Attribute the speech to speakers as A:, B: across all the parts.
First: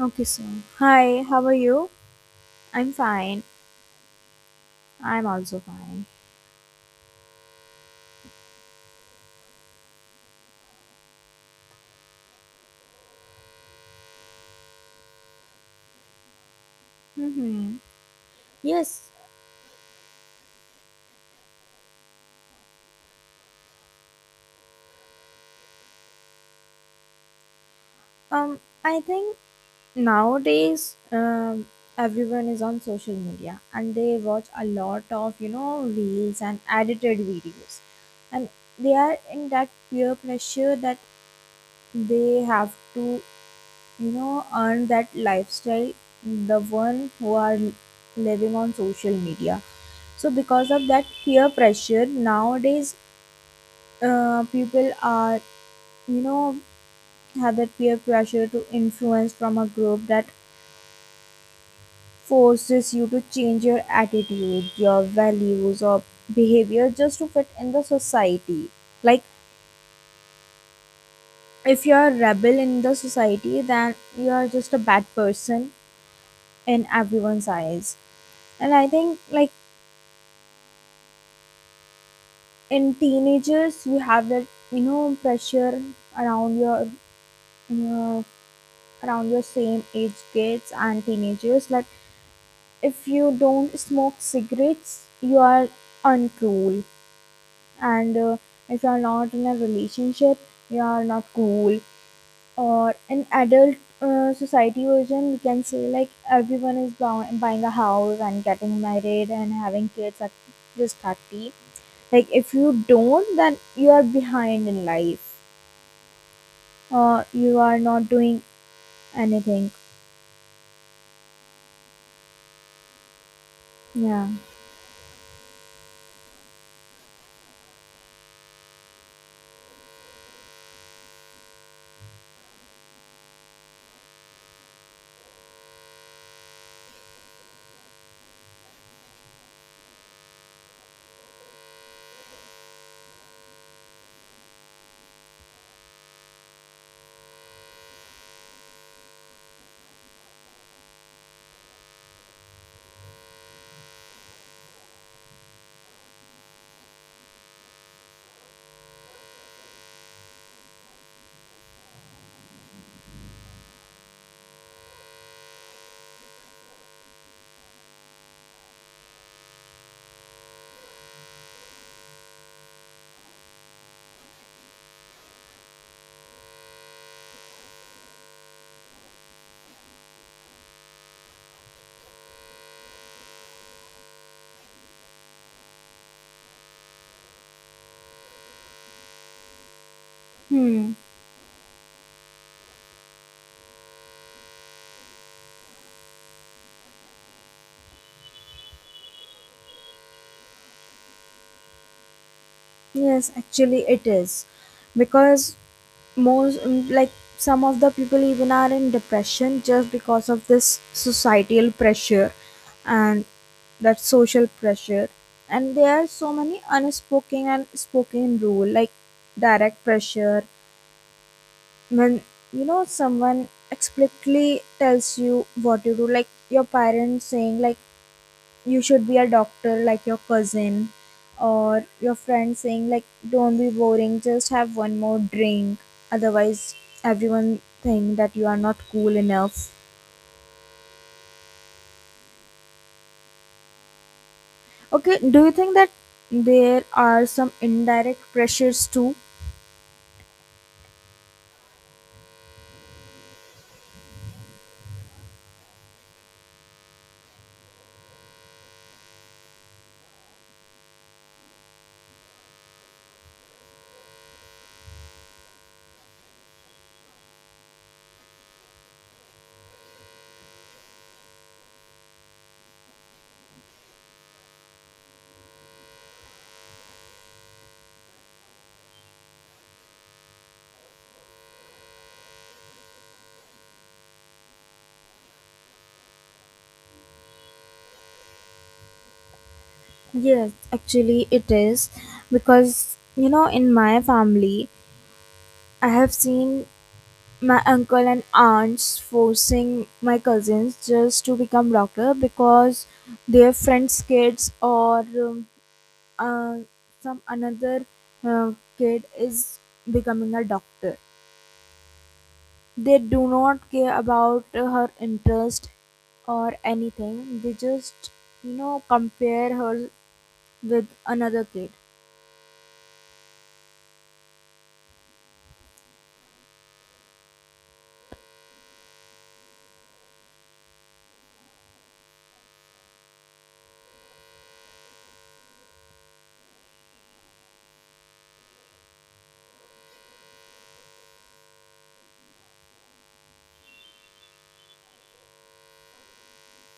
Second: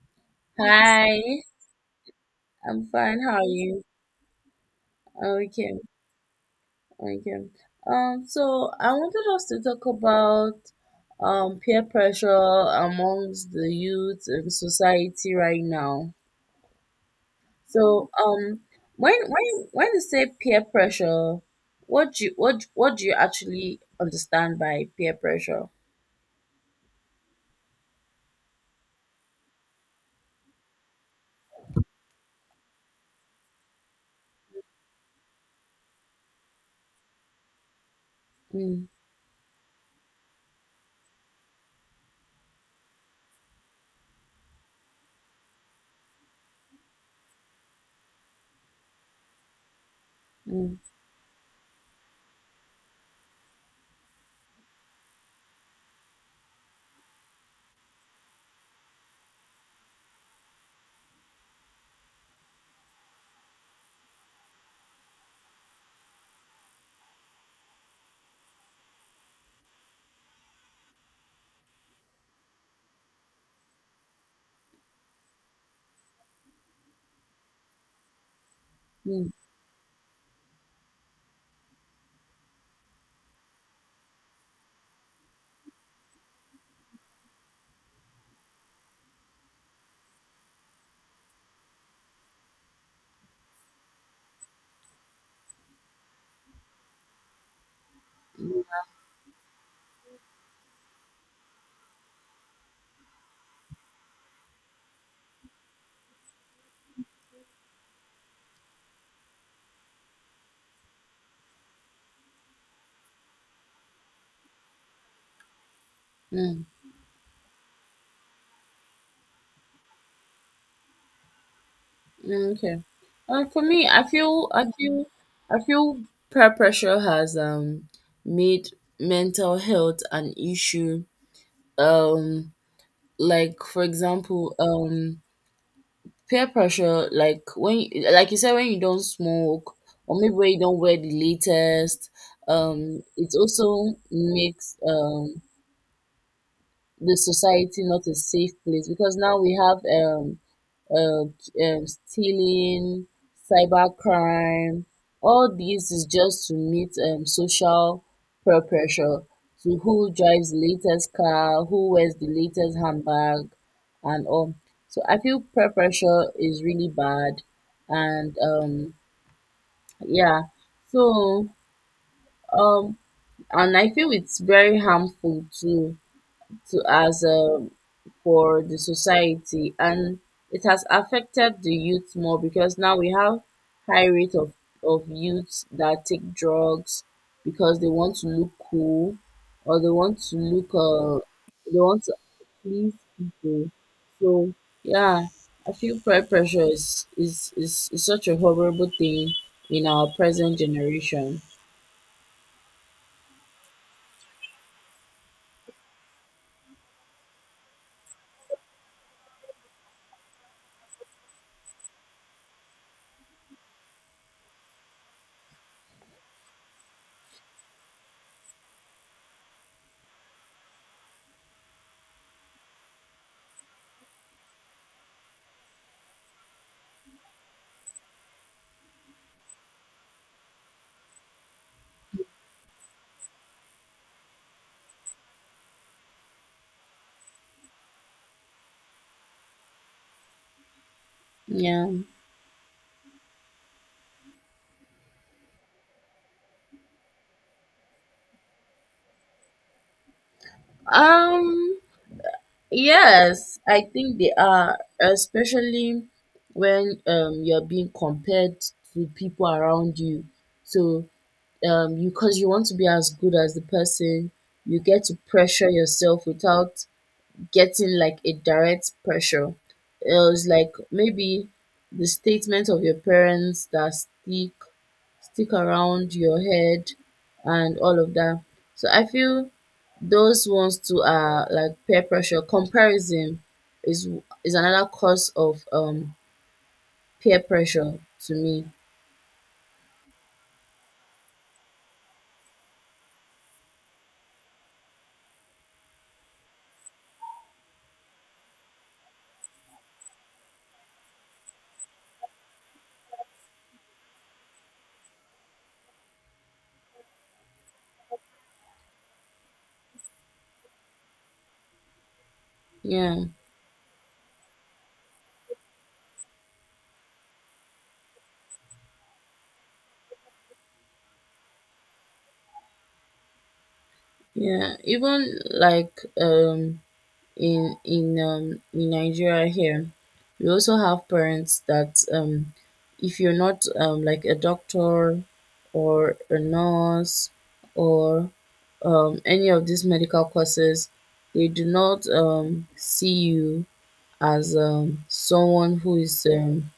A: Okay, so
B: Hi,
A: hi, how are you?
B: I'm
A: I'm
B: fine. How
A: fine.
B: are you?
A: I'm
B: Oh,
A: also
B: okay,
A: fine.
B: okay. So I wanted us to talk about peer pressure amongst the youth in society right now.
A: Mm-hmm.
B: So
A: Yes.
B: when you say peer pressure, what do you what do you actually understand by peer pressure?
A: I think nowadays, everyone is on social media and they watch a lot of reels and edited videos, and
B: Mm,
A: they are in that peer pressure that they have to earn that lifestyle. The one who are living on social media. So because of
B: mm,
A: that peer pressure, nowadays people are you know have that peer pressure to influence from a group that forces you to change your attitude your values or behavior just to fit in the society, like if you're a rebel in the society then you're just a bad person in everyone's eyes. And I think
B: mm,
A: like in teenagers you have that pressure around your you know, around your same age kids and teenagers, like if you don't smoke cigarettes, you are uncool. And
B: mm,
A: if you are not in a relationship, you are not cool. Or in adult society version, we can say like everyone is buying a house and getting married and having kids at this 30. Like if you don't, then you are behind in life.
B: mm.
A: You are not doing anything.
B: Okay. For me, I
A: Yeah.
B: feel I feel peer pressure has made mental health an issue. Um, like for example, peer pressure, like when you, like you said, when you don't smoke or maybe when you don't wear the latest. It also makes the society not a safe place, because now we have um stealing, cybercrime. All this is just to meet social peer pressure, to who drives the latest car, who wears the latest handbag, and all. So I feel peer pressure is really bad, and yeah. So, um, and I feel it's very harmful to as a for the society, and it has affected the youth more, because now we have high rate of youths that take drugs because they want to look cool, or
A: Hmm.
B: they want to please people. So yeah, I feel peer pressure is is such a horrible thing in our present generation.
A: Yes, actually it is. Because most like some of the people even are in depression just because of this societal pressure and that social pressure, and there are so many unspoken and spoken rule like direct pressure when someone explicitly tells you what to do, like your parents saying like you should be a doctor like your cousin, or your friend saying like don't be boring, just have one more drink, otherwise everyone think that you are not cool enough.
B: Yeah.
A: Okay, do you think that there are some indirect pressures too?
B: um Yes, I think they are, especially when you're being compared to people around you. So you because you want to be as good as the person, you get to pressure yourself without getting like a direct pressure. It was like maybe the statement of your parents that stick around your head and all of that. So I feel those ones too are like peer pressure. Comparison is another cause of peer pressure to me.
A: Yes, actually it is, because in my family I have seen my uncle and aunts forcing my cousins just to become doctor because their friends kids, or um, uh, some another kid is becoming a doctor. They
B: Yeah,
A: do not care about her interest or anything, they just compare her with another kid.
B: yeah. Even like in Nigeria here, we also have parents that if you're not like a doctor or a nurse or any of these medical courses, they do not see you as someone who is um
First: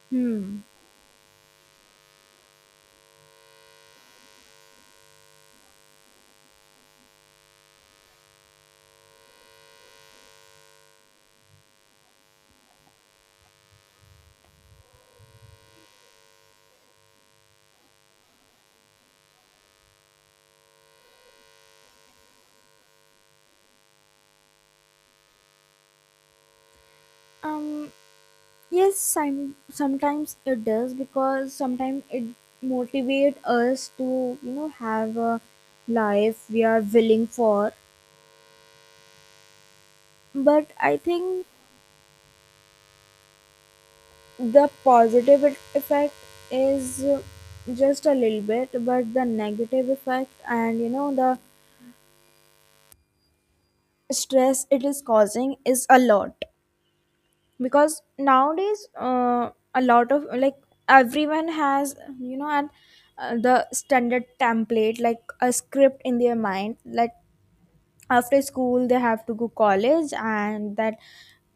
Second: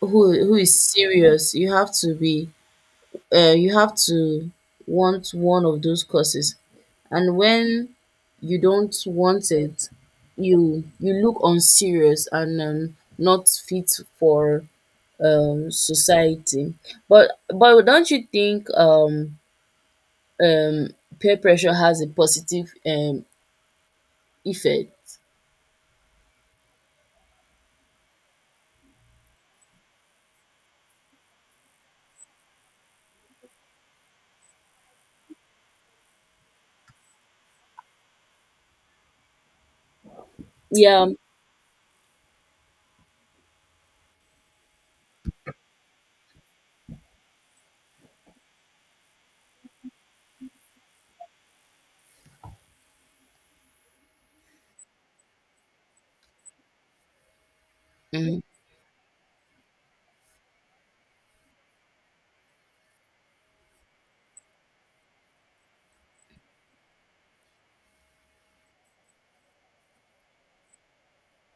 B: who who
A: Hmm.
B: is serious. You have to want one of those courses, and when you don't want it, you look unserious and not fit for society. But don't you think um peer pressure has a positive effect?
A: um Yes, sometimes it does, because sometimes it motivate us to have a life we are willing for. But I
B: Yeah.
A: think the positive effect is just a little bit, but the negative effect and the stress it is causing is a lot. Because
B: Mm,
A: nowadays a lot of like everyone has and the standard template, like a script in their mind, like after school they have to go college and that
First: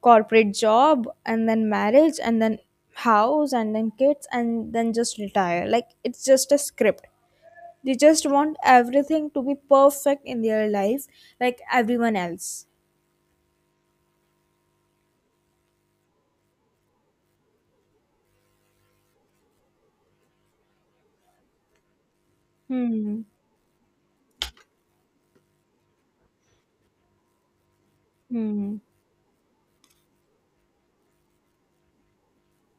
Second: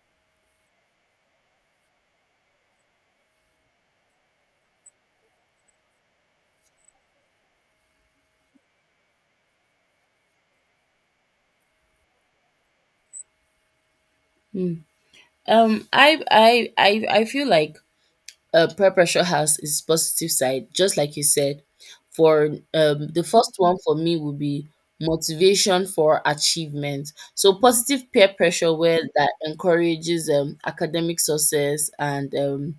A: corporate job and then marriage and then house and then kids and then just retire, like it's just a script. They just want everything to be perfect in their life like everyone else.
B: mm. I feel like peer pressure has its positive side, just like you said. For
A: Hmm.
B: the first one for me would be motivation for achievement. So positive peer pressure,
A: Hmm.
B: where that encourages academic success and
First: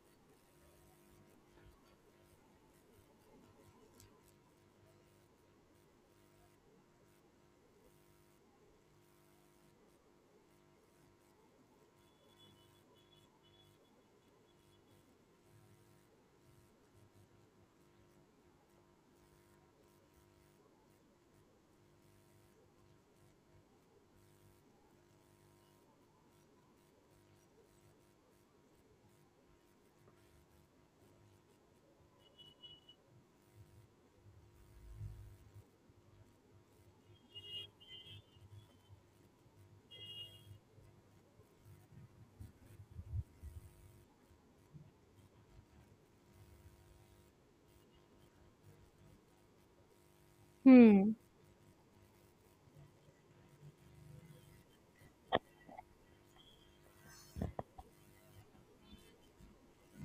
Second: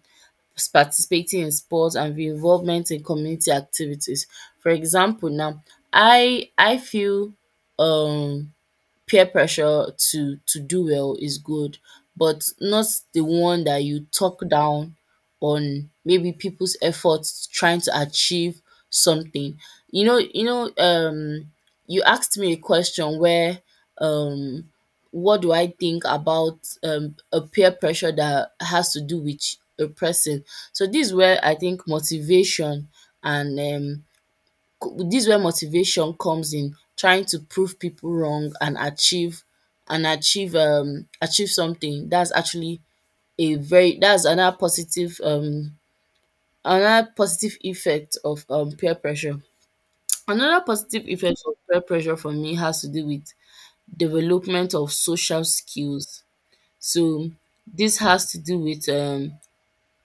B: participating in sports and the involvement in community activities. For example, now I feel um peer pressure to do well is good, but not the one that you talk down on maybe people's efforts trying to achieve something. You know, you know, um, you asked me a question where, um, what do I think about a peer pressure that has to do with a person? So this is where I think motivation, and this is where motivation comes in, trying to prove people wrong and achieve something. That's actually a very that's another positive, effect of peer pressure. Another positive
A: Hmm.
B: effect of peer pressure for me has to do with development of social skills. So this has to do with um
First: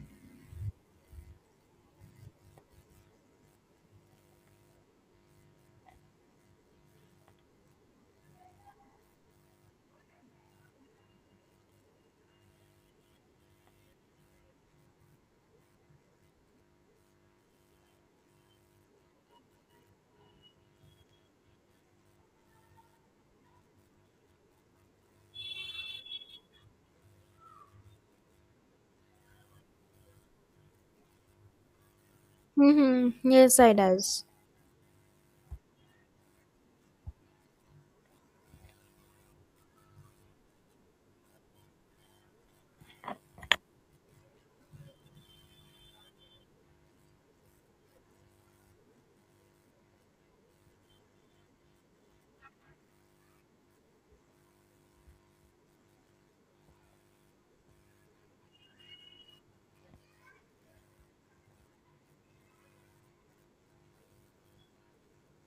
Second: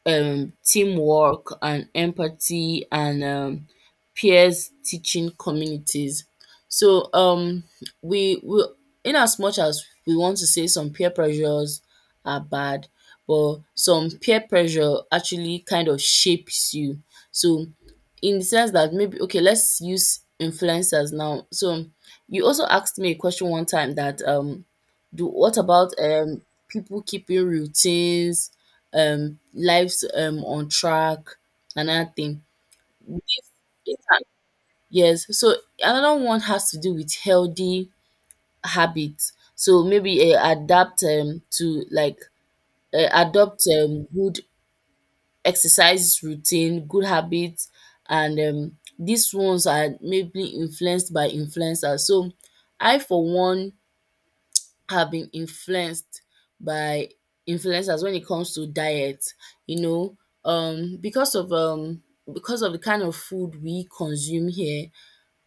B: um teamwork and empathy and peers teaching communities. So we in as much as we want to say some peer pressures are bad, but some peer pressure actually kind of shapes you. So, in the sense that maybe okay, let's use influencers now. So you also asked me a question one time that do what about people keeping routines, lives on track, another thing.
A: Mm-hmm. Yes, I does.
B: Inter- Yes, so another one has to do with healthy habits. So maybe adapt to like adopt good exercise routine, good habits, and these ones are maybe influenced by influencers. So I, for one, have been influenced by influencers when it comes to diet, you know, um because of um because of the kind of food we consume here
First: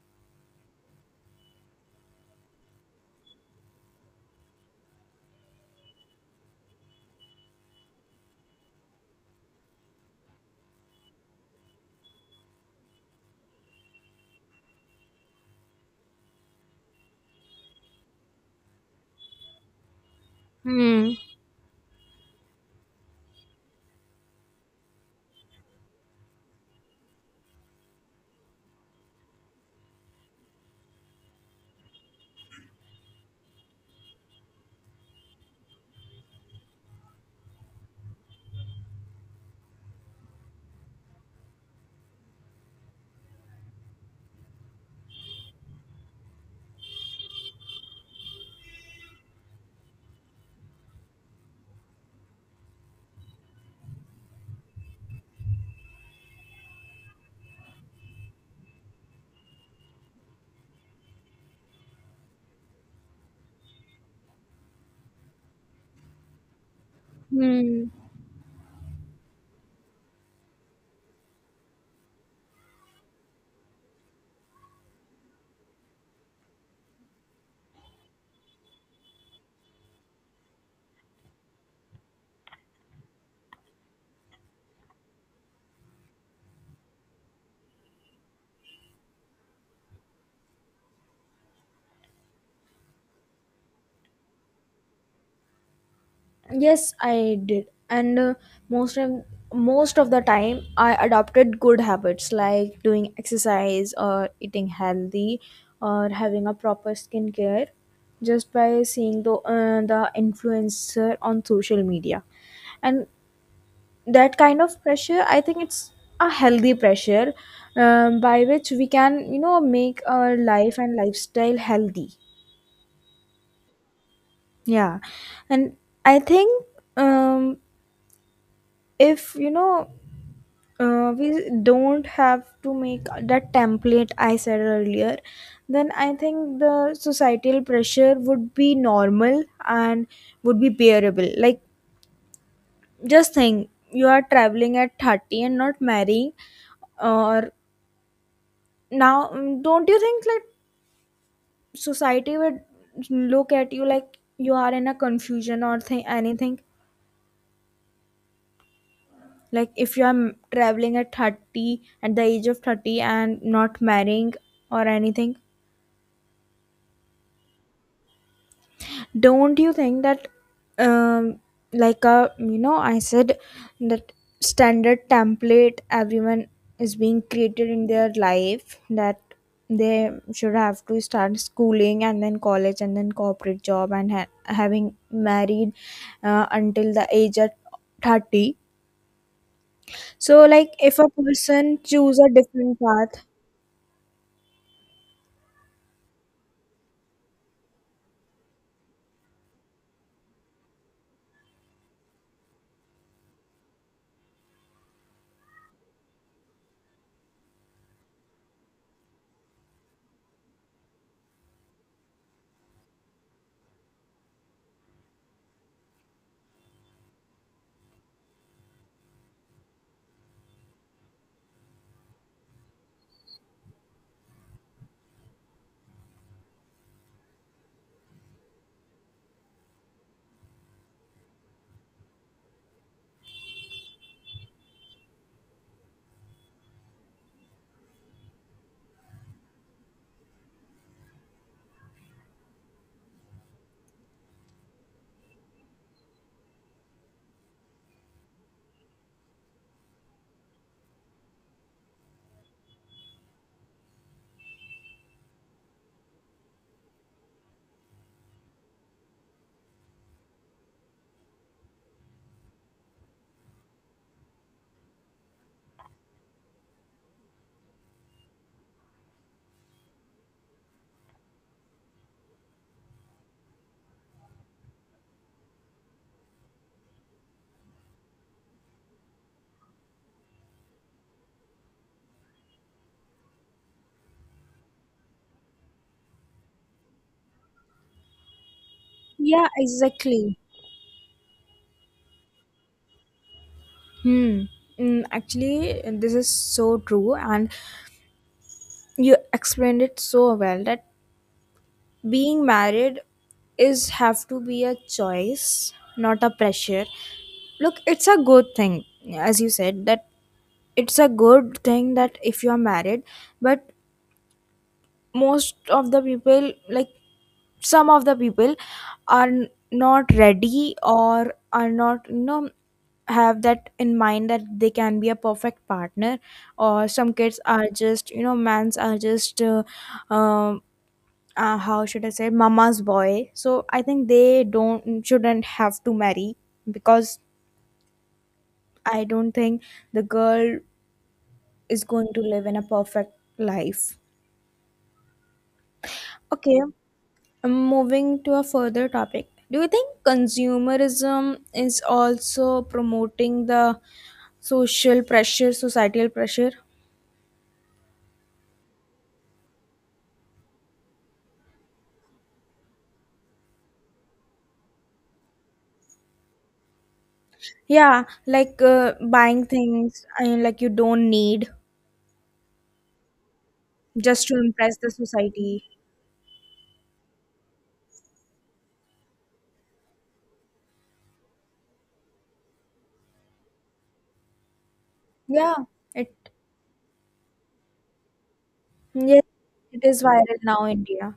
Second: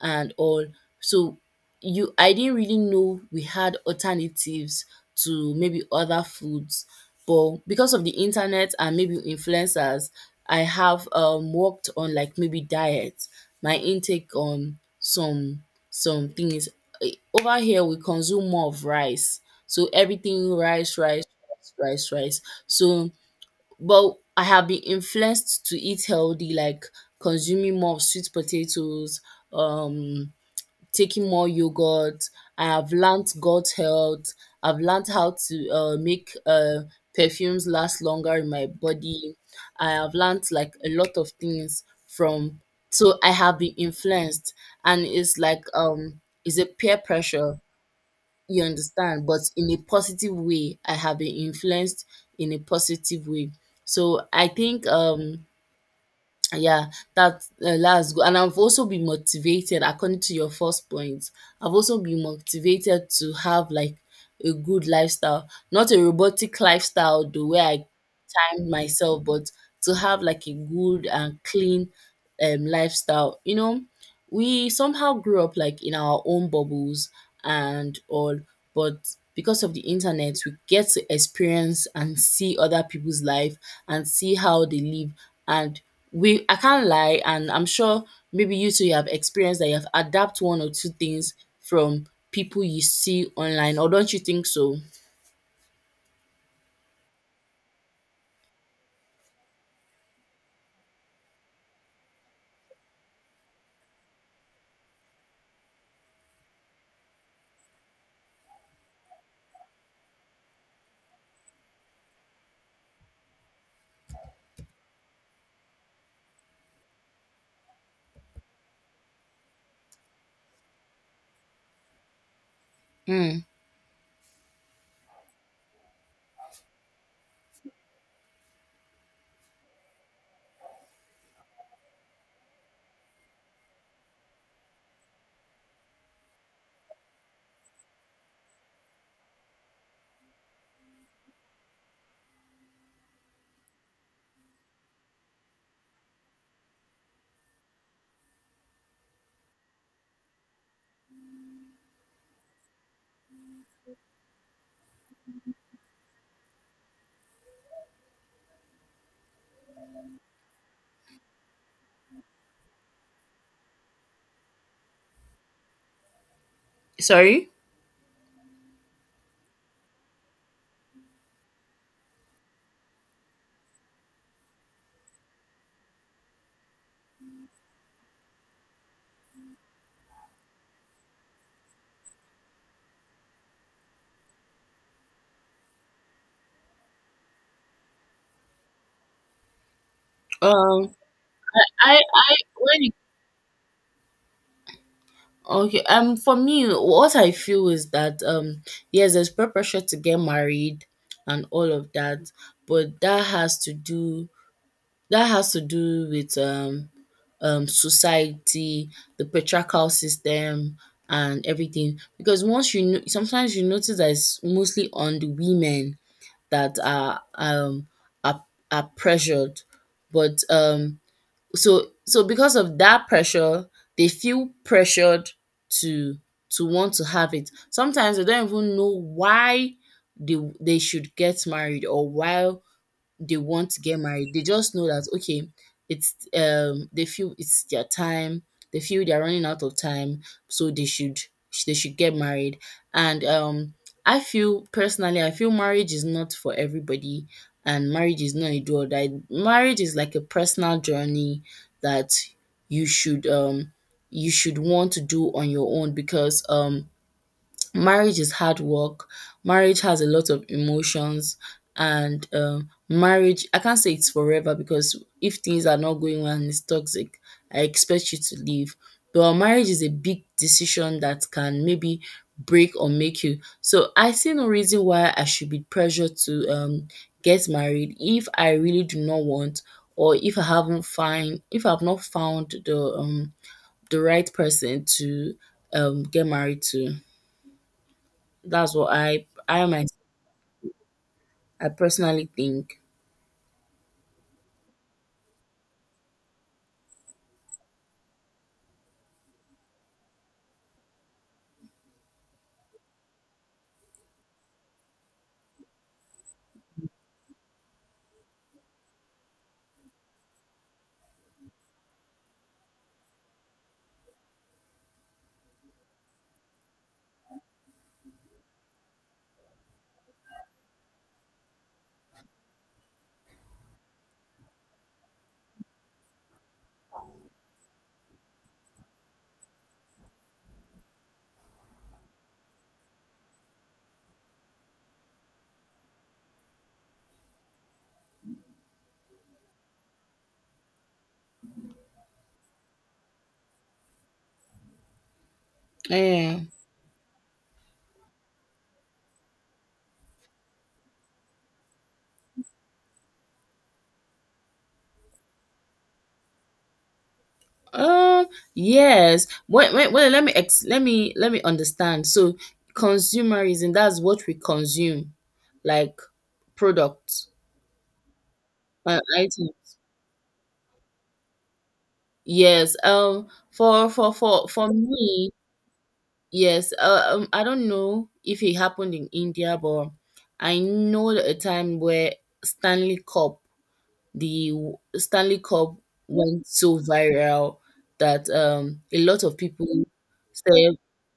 B: and all. So you I didn't really know we had alternatives to maybe other foods. But because of the internet and maybe influencers, I have worked on like maybe diet, my intake on some things. Over here we consume more of rice. So everything rice,
A: Hmm.
B: rice, rice, rice, rice. So, but I have been influenced to eat healthy, like consuming more of sweet potatoes, um taking more yogurt. I have learnt gut health. I've learnt how to make perfumes last longer in my body. I have learnt like a lot of things from. So I have been influenced, and it's like, it's a peer pressure. You understand, but in a positive way. I have been influenced in a positive way. So I think, yeah, that that's good. And I've also been motivated, according to your first point. I've also been motivated to have like a good lifestyle, not a robotic lifestyle, the way I
A: Hmm.
B: time myself, but to have like a good and clean lifestyle. You know, we somehow grew up like in our own bubbles and all, but because of the internet, we get to experience and see other people's life and see how they live. And I can't lie, and I'm sure maybe you too, you have experienced that you have adapt one or two things from people you see online, or don't you think so?
A: Yes, I did. And most of most of the time, I adopted good habits like doing exercise or eating healthy or having a proper skincare just by seeing the influencer on social media. And that kind of pressure, I think it's a healthy pressure by which we can, make our life and lifestyle healthy.
B: Hmm.
A: Yeah, and I think um, if we don't have to make that template I said earlier, then I think the societal pressure would be normal and would be bearable. Like just think you are traveling at 30 and not marrying, or now don't you think like society would look at you like you are in a confusion or anything, like if you are traveling at 30 at the age of 30 and not marrying or anything.
B: Sorry.
A: Don't you think that um like a I said that standard template everyone is being created in their life that they should have to start schooling and then college and then corporate job and having married until the age of 30, so like
B: Um.
A: if a person
B: I
A: choose a
B: I when
A: different
B: it,
A: path?
B: okay for me what I feel is that, yes, there's peer pressure to get married and all of that, but that has to do, with society, the patriarchal system, and everything, because once, you know, sometimes you notice that it's mostly on the women that are, are pressured. But so because of that pressure, they feel pressured to want to have it. Sometimes they don't even know why they should get married, or why they want to get married. They just know that okay, it's, they feel it's their time. They feel they're running out of time, so they should get married. And, I feel, personally, I feel marriage is not for everybody, and marriage is not a do or die. Marriage is like a personal journey that you should um you should want to do on your own, because marriage is hard work. Marriage has a lot of emotions, and, marriage, I can't say it's forever, because if things are not going well and it's toxic, I expect you to leave. But marriage is a big decision that can maybe break or make you. So I see no reason why I should be pressured to, get married if I really do not want, or if I haven't find if I've not found the, the right person to, get married to. That's what I
A: Yeah,
B: I myself,
A: exactly.
B: I personally think.
A: Hmm. Actually, this is so true, and you explained it so well that being married is have to be a choice, not a pressure. Look, it's a good thing, as you said, that it's a good thing that if you are married, but most of the people like some of the people are not ready or are not have that in mind that they can be a perfect partner, or some kids are just mans are just um how should I say mama's boy, so I think they don't shouldn't have to marry, because I don't think the girl is going to live in a perfect life.
B: Yeah.
A: Okay. Moving to a further topic, do you think consumerism is also promoting the social pressure, societal pressure?
B: Um. Yes. Wait. Wait. Wait. Let me ex- let me understand. So, consumerism. That's what we consume, like products
A: Yeah, like
B: and
A: buying
B: items.
A: things, I mean, like you don't need,
B: Yes. For for
A: just to
B: for for
A: impress the
B: me.
A: society.
B: Yes. I don't know if it happened in India, but I know a time where Stanley Cup the Stanley
A: Yeah,
B: Cup
A: it
B: went so viral that a
A: yes,
B: lot of people
A: it is viral now
B: started.
A: in India.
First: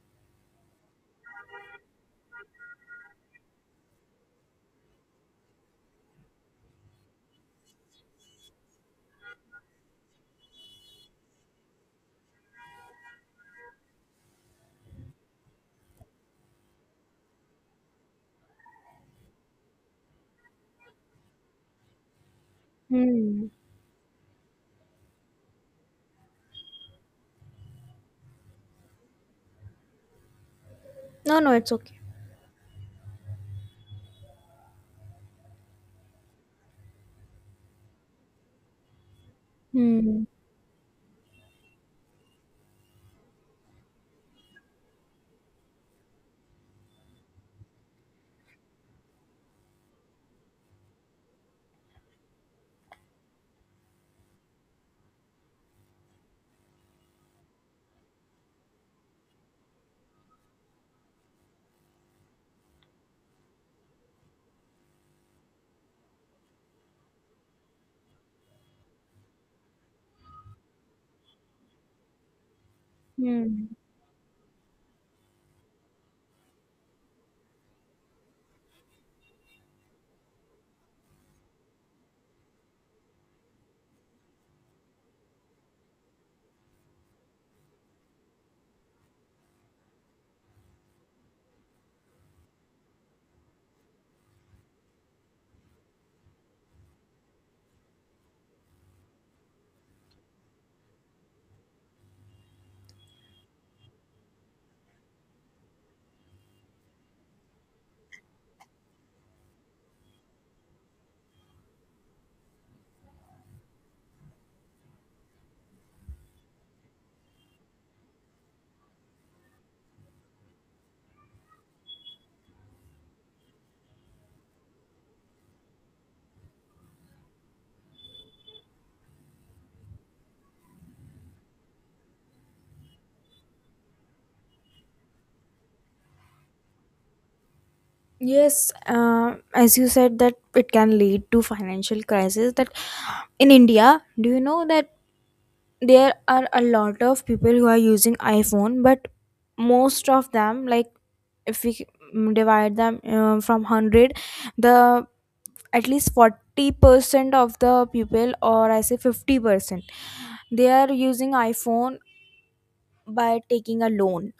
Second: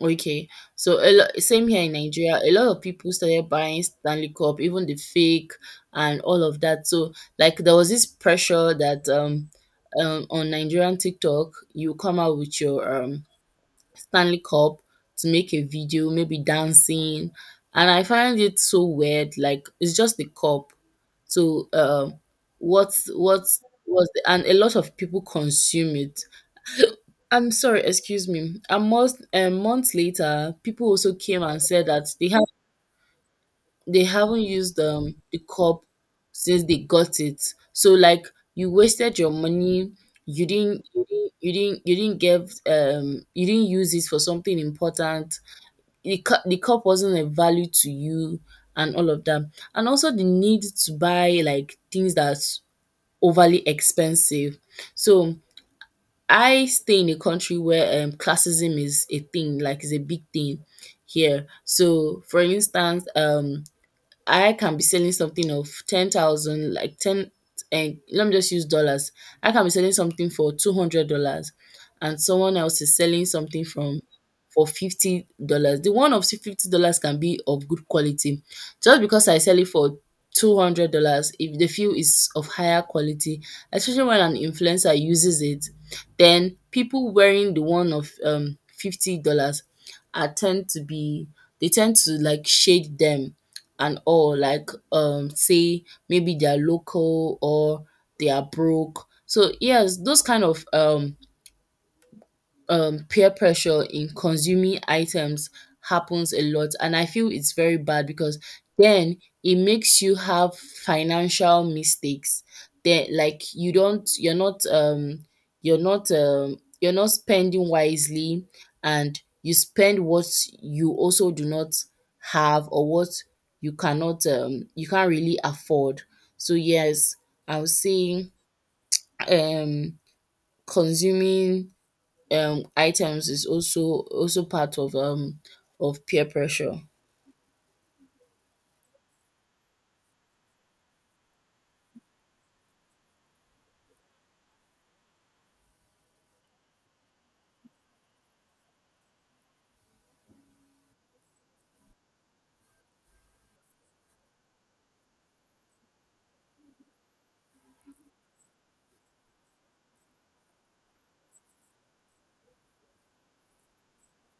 B: Okay. So a lot, same here in Nigeria, a lot of people started buying Stanley Cup, even the fake, and all of that. So, like, there was this pressure that on Nigerian TikTok you come out with your Stanley Cup to make a video, maybe dancing, and I find it so weird. Like, it's just the cup. So,
A: Hmm.
B: what's was the and a lot of people consume it. I'm sorry, excuse me. A month later, people also
A: No,
B: came
A: no,
B: and
A: it's
B: said
A: okay.
B: that they haven't used the cup since they got it. So like, you wasted your money,
A: Hmm.
B: you didn't you didn't you didn't you didn't give you didn't use it for something important. The cup wasn't a value to you, and all of that. And also the need to buy like things that's overly expensive. So I stay in a country where classism is a thing, like it's a big thing here. So, for instance, I can be selling something of 10,000, like ten, and let me just use dollars. I can be selling something for $200, and someone else is selling something
A: Hmm.
B: from for $50. The one of $50 can be of good quality. Just because I sell it for $200, if they feel is of higher quality, especially when an influencer uses it, then people wearing the one of $50 are tend to be they tend to like shade them and all, like say maybe they are local or they are broke. So yes, those kind of peer pressure in consuming items happens a lot, and I feel it's very bad because then it makes you have financial mistakes. Then, like, you're not spending wisely, and you spend what you also do not have, or what you cannot you can't really afford. So yes, I would say um consuming items is also part of peer pressure.
A: Yes, as you said that it can lead to financial crisis. That in India, do you know that there are a lot of people who are using iPhone, but most of them like if we divide them from 100, the at least 40% of the people or I say 50%, they are using iPhone by taking a loan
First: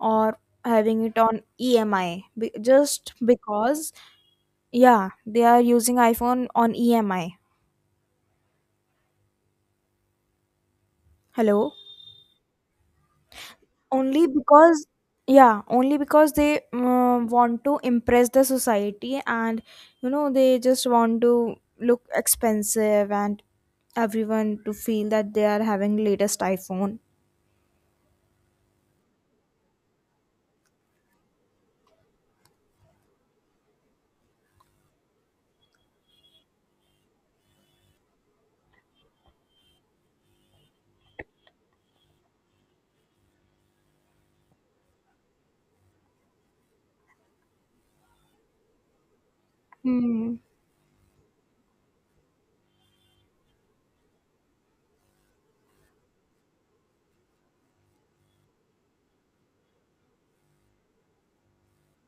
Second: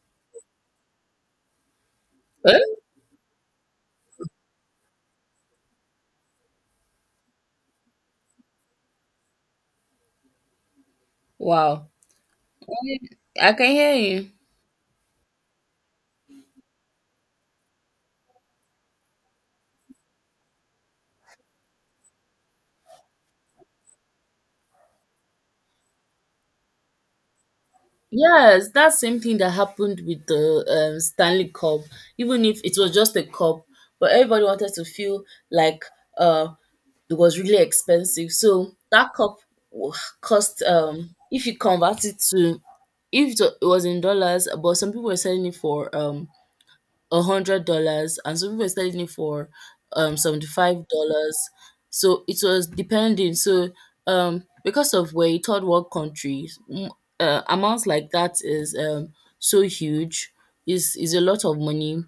A: or having it on emi
B: Eh?
A: just because. Yeah, they are using iPhone on emi. Hello.
B: Wow. I can hear
A: Only
B: you.
A: because, yeah, only because they want to impress the society, and they just want to look expensive and everyone to feel that they are having latest iPhone.
B: Yes, that same thing that happened with the Stanley Cup. Even if it was just a cup, but everybody wanted to feel like, uh, it was really expensive. So that cup wa- cost, if you convert it to, if it wa- it was in dollars, but some people were selling it for $100 and some people were selling it for
A: Hmm.
B: $75. So it was depending. So because of we're a third world country, amounts like that is so huge, is a lot of money.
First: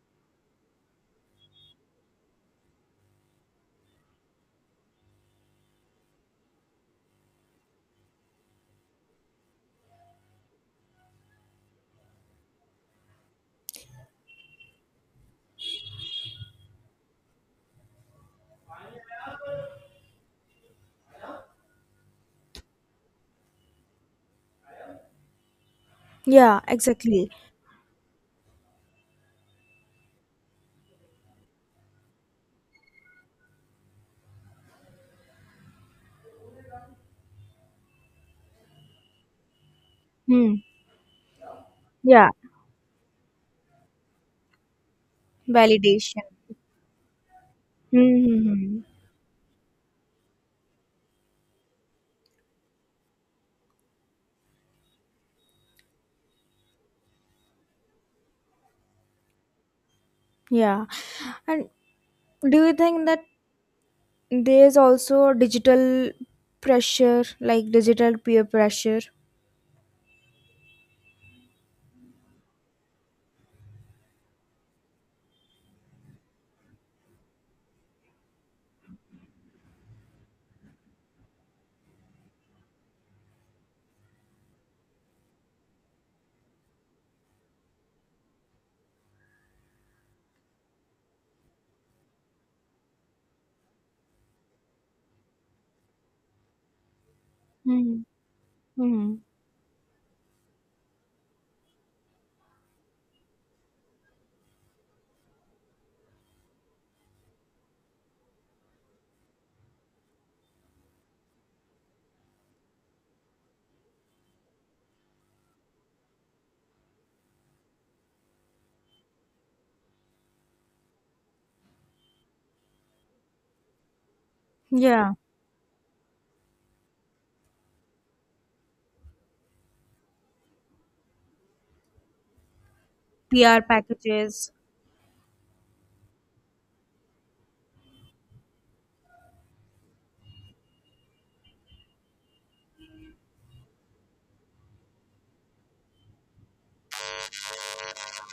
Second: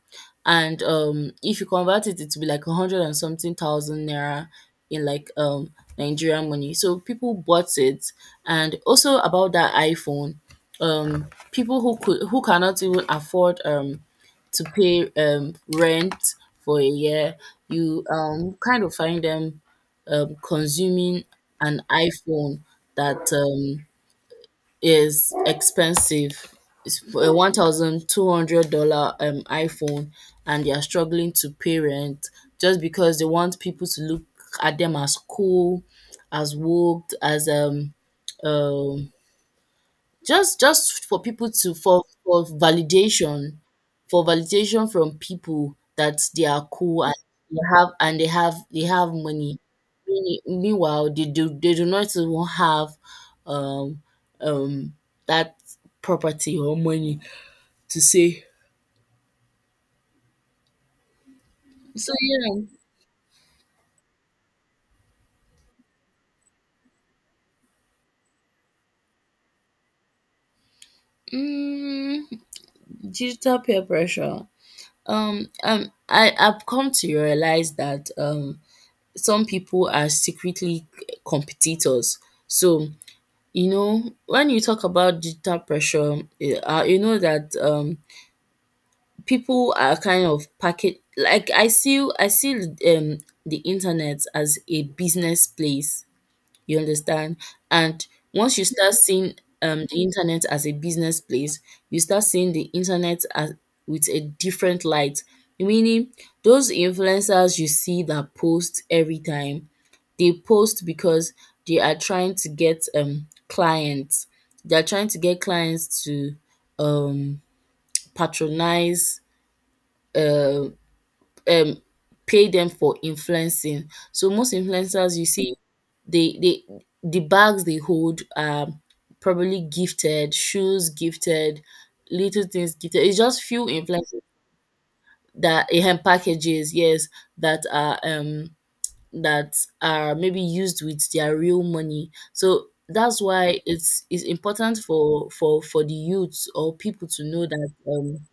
B: And if you convert it, it will be like a hundred and something thousand naira in, like, Nigerian money, so people bought it. And also about that iPhone, um people who cannot even afford to pay rent for a year, you kind of find them consuming an iPhone that is expensive.
A: Yeah,
B: It's
A: exactly.
B: a $1,200 iPhone, and they are struggling to pay rent just because they want people to look at them as cool, as woke, as um
A: Hmm.
B: just for people to for
A: Yeah.
B: validation. For validation from people that
A: Validation.
B: they are cool and they
A: Hmm.
B: have money. Meanwhile, they do not even have um um that property or money to say.
A: Yeah. And
B: So yeah.
A: do you think that there's also digital pressure like digital peer pressure?
B: mm, digital peer pressure. I've come to realize that some people are secretly competitors. So, you know, when you talk about digital pressure, you know that, people are kind of packet. Like, I see, the internet as a business place, you understand?
A: Hmm.
B: And once you start
A: Hmm.
B: seeing, the internet as a business place, you start seeing the internet as with a different light. Meaning, those influencers you see that post every time, they post because they are trying to get clients. They are trying to get clients to um patronize, uh, um, pay them for influencing. So most
A: Yeah.
B: influencers you see, they the bags they hold are probably gifted, shoes gifted, little things gifted. It's just
A: PR
B: few influences
A: packages.
B: that, packages, yes, that are um that are maybe used with their real money. So that's why it's important for the youths or people to know that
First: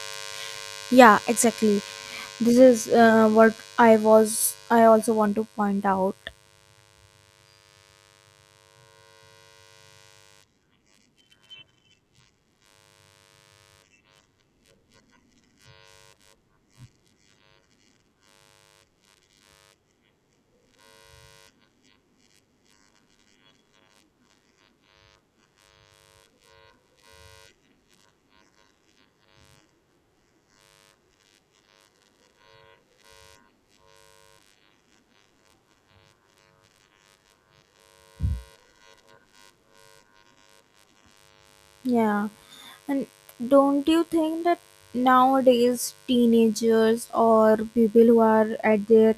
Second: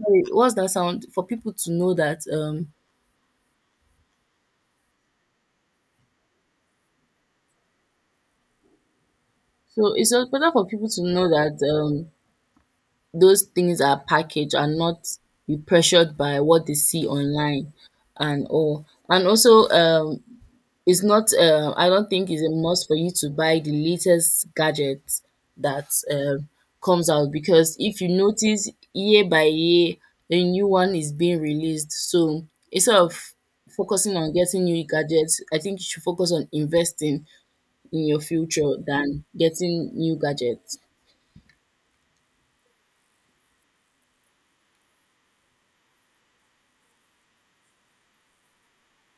B: sorry, what's that sound,
A: Yeah,
B: for people to
A: exactly.
B: know that
A: This is what I was. I also want to point out.
B: so it's important for people to know that those things are packaged and not be pressured by what they see online and all. And also, it's not, I don't think it's a must for you to buy the latest gadget that, comes out, because if you notice year by year, a new one is being released. So instead of focusing on getting new gadgets, I think you should focus on investing in your future than getting new gadgets.
A: Yeah, and don't you think that nowadays teenagers or people who are at their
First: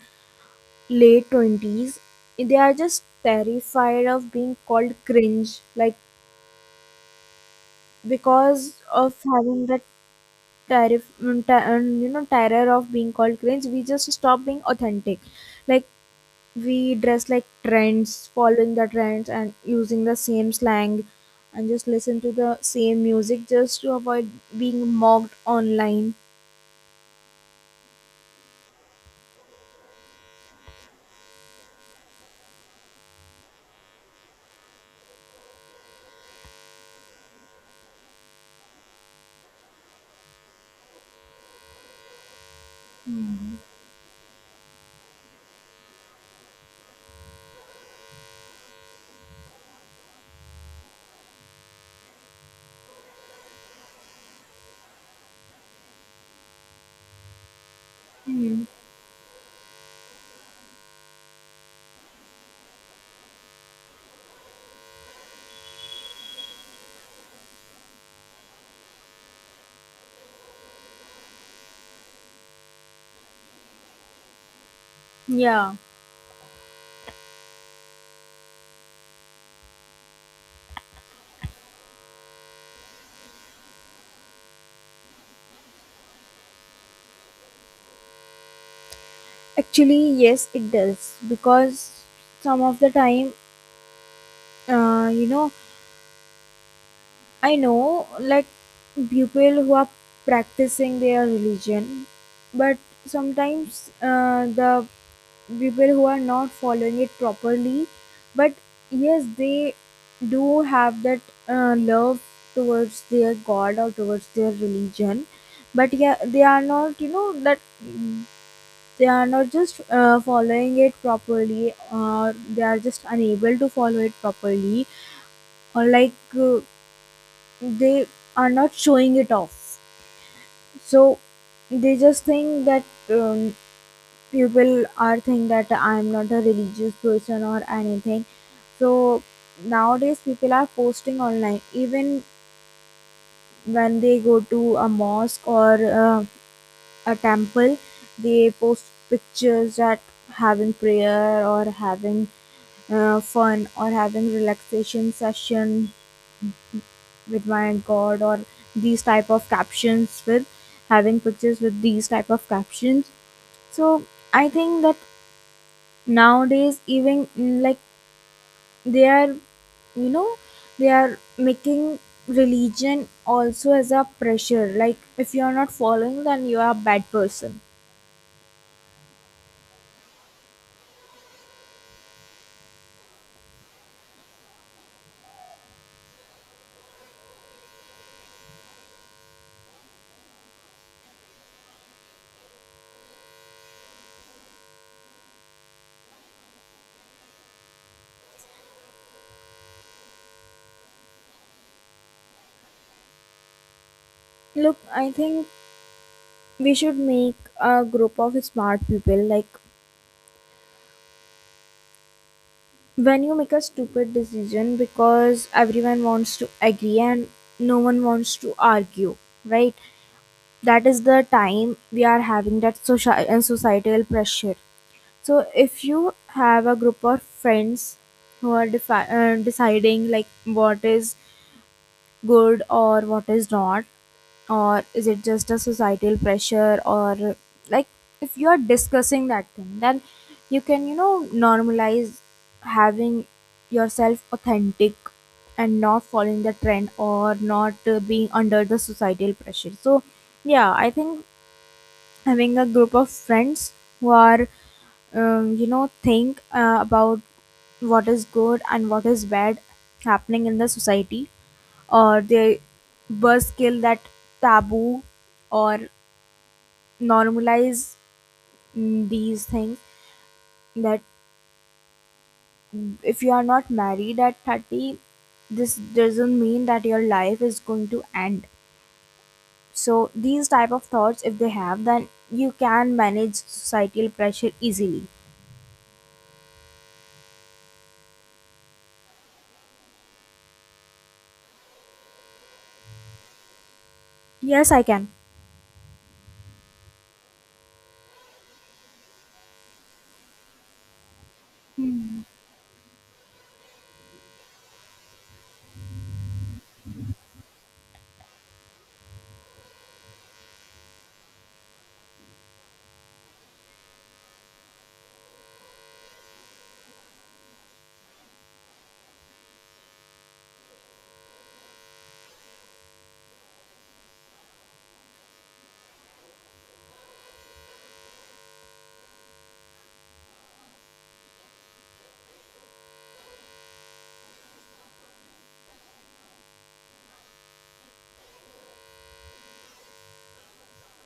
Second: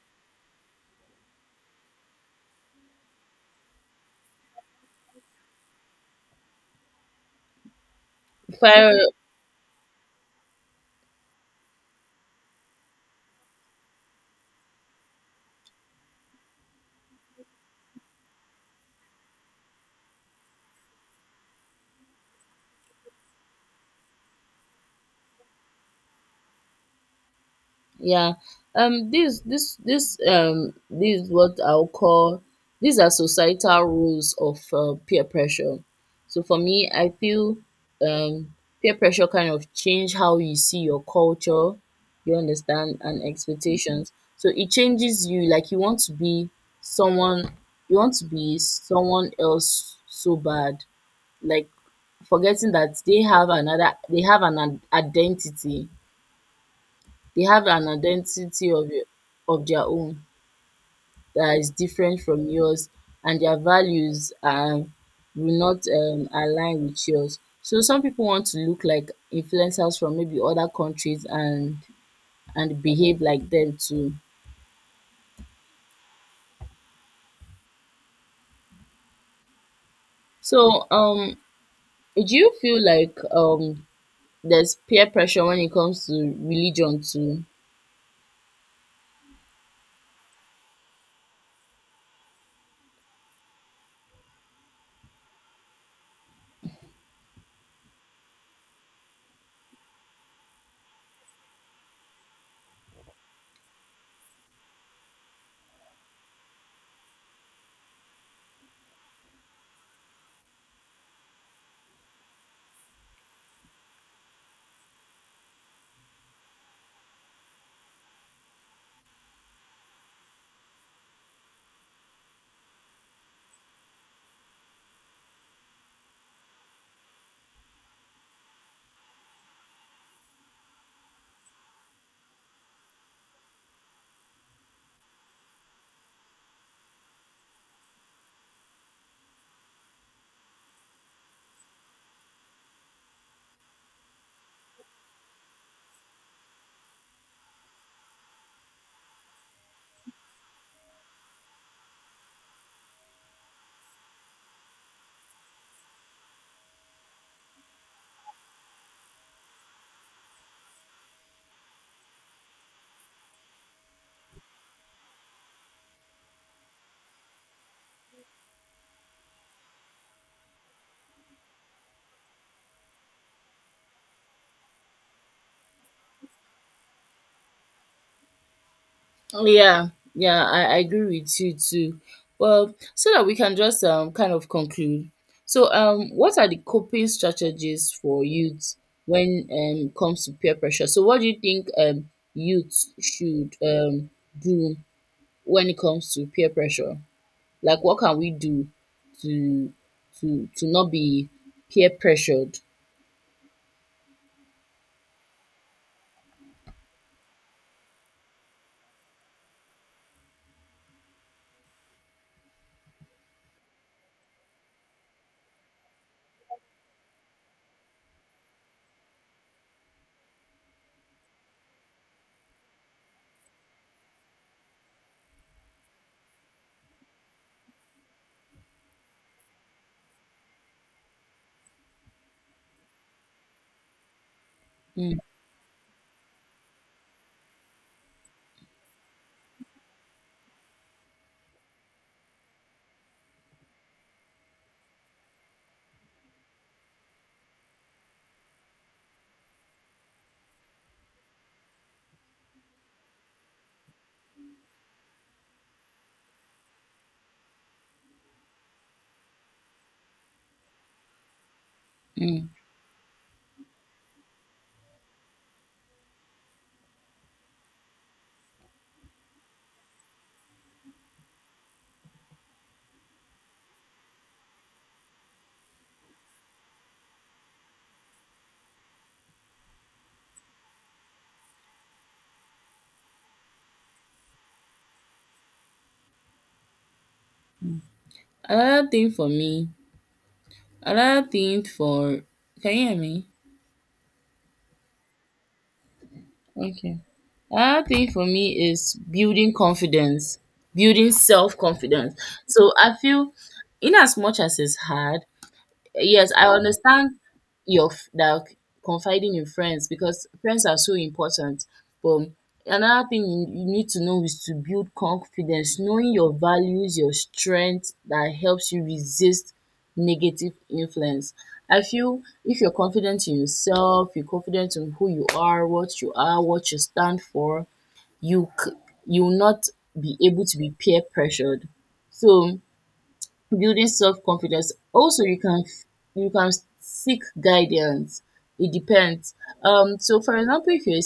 A: late 20s, they are just terrified of being called cringe, like because
B: Fire.
A: of having that terror of being called cringe. We just stop being authentic, like we dress like trends, following the trends and using the same slang and just listen to the same music just to avoid being mocked online.
B: Yeah. This is what I'll call, these are societal rules of peer pressure. So for me, I feel um peer pressure kind of change how you see your culture, you understand, and expectations. So it changes you, like you want to be someone, you want to be someone else so bad. Like, forgetting that they have an identity. They have an
A: Hmm.
B: identity of your of their own that is different from yours, and their values are will not align with yours. So some people want to look like influencers from maybe other countries and behave like them too.
A: Yeah,
B: So do you feel like there's peer pressure when it comes to religion too?
A: actually, yes, it does because some of the time, uh, you know, I know like people who are practicing their religion, but sometimes the people who are not following it properly, but yes they do have that love towards their God or towards their religion, but yeah they are not that they are not just following it properly, or they are just unable to follow it properly, or like uh, they are not showing it off, so they just think that um, people are think that I'm not a religious person or anything. So nowadays people are posting online, even when they go to a mosque or uh, a temple, they post pictures that having prayer or having fun or having relaxation session with my God, or these type of captions with having pictures with these type of captions. So I think that nowadays even like they are you know they are making religion also as a pressure, like if you are not following then you are a bad person.
B: Yeah, yeah, I agree with you too. Well, so that we can just kind of conclude. So what are the coping strategies for youth when it comes to peer pressure? So what do you think youth should do when it comes to peer pressure? Like, what can we do to not be peer pressured?
A: Look, I think we should make a group of smart people, like, when you make a stupid decision because everyone wants to agree and no one wants to argue, right? That is the time we are having that social and societal pressure. So if you have a group of friends who are deciding like what is good or what is not, or is
B: Mm,
A: it just a societal pressure, or like if you are discussing that thing then you can normalize having yourself authentic and not following the trend or not being under the societal pressure. So yeah, I think having a group of friends who are think about what is good and what is bad happening in the society, or
B: mm.
A: they were skill that taboo or normalize these things that if you are not married at 30, this doesn't mean that your life is going to end. So these type of thoughts if they have then you can manage societal pressure easily.
B: Another thing for me, another thing for, can you hear me?
A: Yes, I can.
B: Okay. Another thing for me is building confidence, building self confidence.
A: Hmm.
B: So I feel, in as much as it's hard, yes, I understand that confiding in friends, because friends are so important. But another thing you, you need to know is to build confidence, knowing your values, your strength that helps you resist negative influence. I feel if you're confident in yourself, you're confident in who you are, what you are, what you stand for, you c- you will not be able to be peer pressured. So, building self confidence. Also, you can seek guidance. It depends. So for example, if you're a